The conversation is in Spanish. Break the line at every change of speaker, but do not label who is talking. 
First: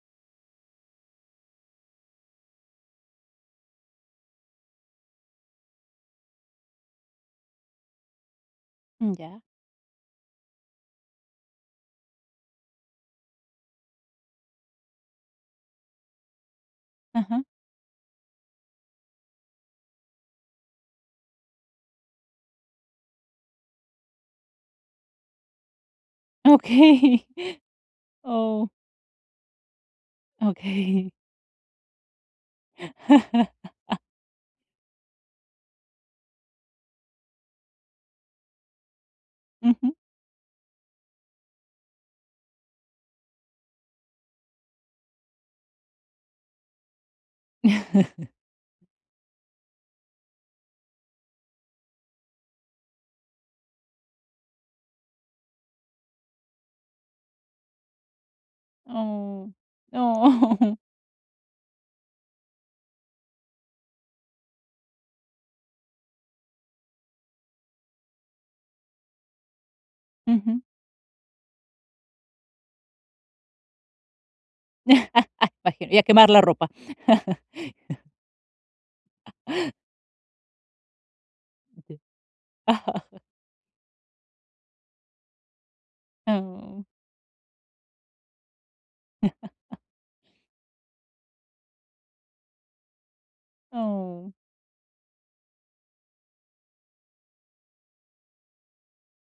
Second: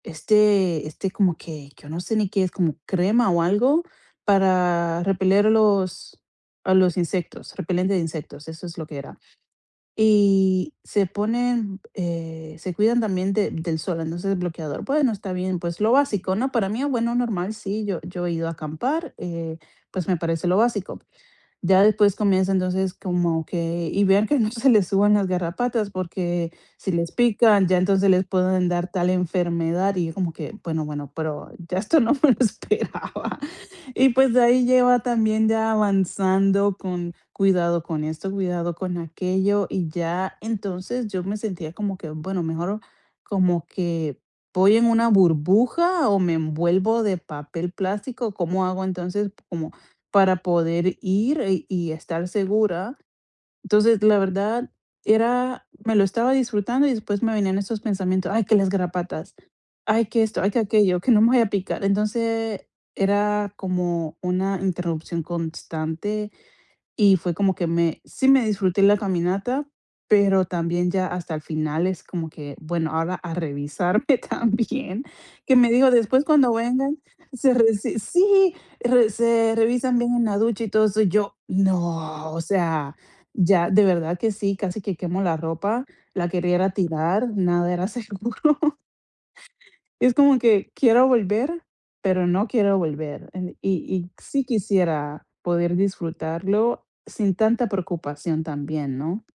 Este este, como que, que yo no sé ni qué es, como crema o algo, para repeler a los a los insectos, repelente de insectos, eso es lo que
Mm,
era.
ya.
Y se ponen, eh, se cuidan también de del sol, entonces, el bloqueador. Bueno, está bien. Pues lo básico, ¿no? Para mí, bueno,
Ajá.
normal, sí, yo yo he ido a acampar, eh, pues me parece lo básico. Ya después comienza, entonces, como que: "Y vean que no se le suban las garrapatas, porque, si les
Okey.
pican, ya entonces les
Oh.
pueden dar tal enfermedad", y yo como que: "Bueno,
Okey.
bueno, pero ya esto no me lo esperaba". Y, pues, de ahí lleva también ya avanzando con: "Cuidado con esto, cuidado con aquello", y
Ujú.
ya, entonces, yo me sentía como que: "Bueno, mejor como que voy en una burbuja o me envuelvo de papel plástico". "¿Cómo hago, entonces, como para poder ir, eh, y estar segura?" Entonces, la verdad, era me lo estaba disfrutando, y después me venían esos pensamientos: "Ay, que las garrapatas,
Oh.
ay, que esto, ay, que
Oh.
aquello, que no me vayan a picar". Entonces, era como una interrupción constante, y fue como que me sí me disfruté la caminata, pero
Ujú.
también ya hasta el final es como que: "Bueno, ahora a revisarme también". Que me dijo:
Y a
"Después
quemar la
cuando
ropa.
vengan, se re s sí, re se revisan bien en la ducha y todo eso". Y yo: "No o sea, ya", de verdad que sí, casi que quemo la ropa, la quería ir a
Oh.
tirar, nada era seguro. Es como que quiero volver, pero no quiero volver, eh, y y
Oh.
sí quisiera poder disfrutarlo sin tanta preocupación también, ¿no?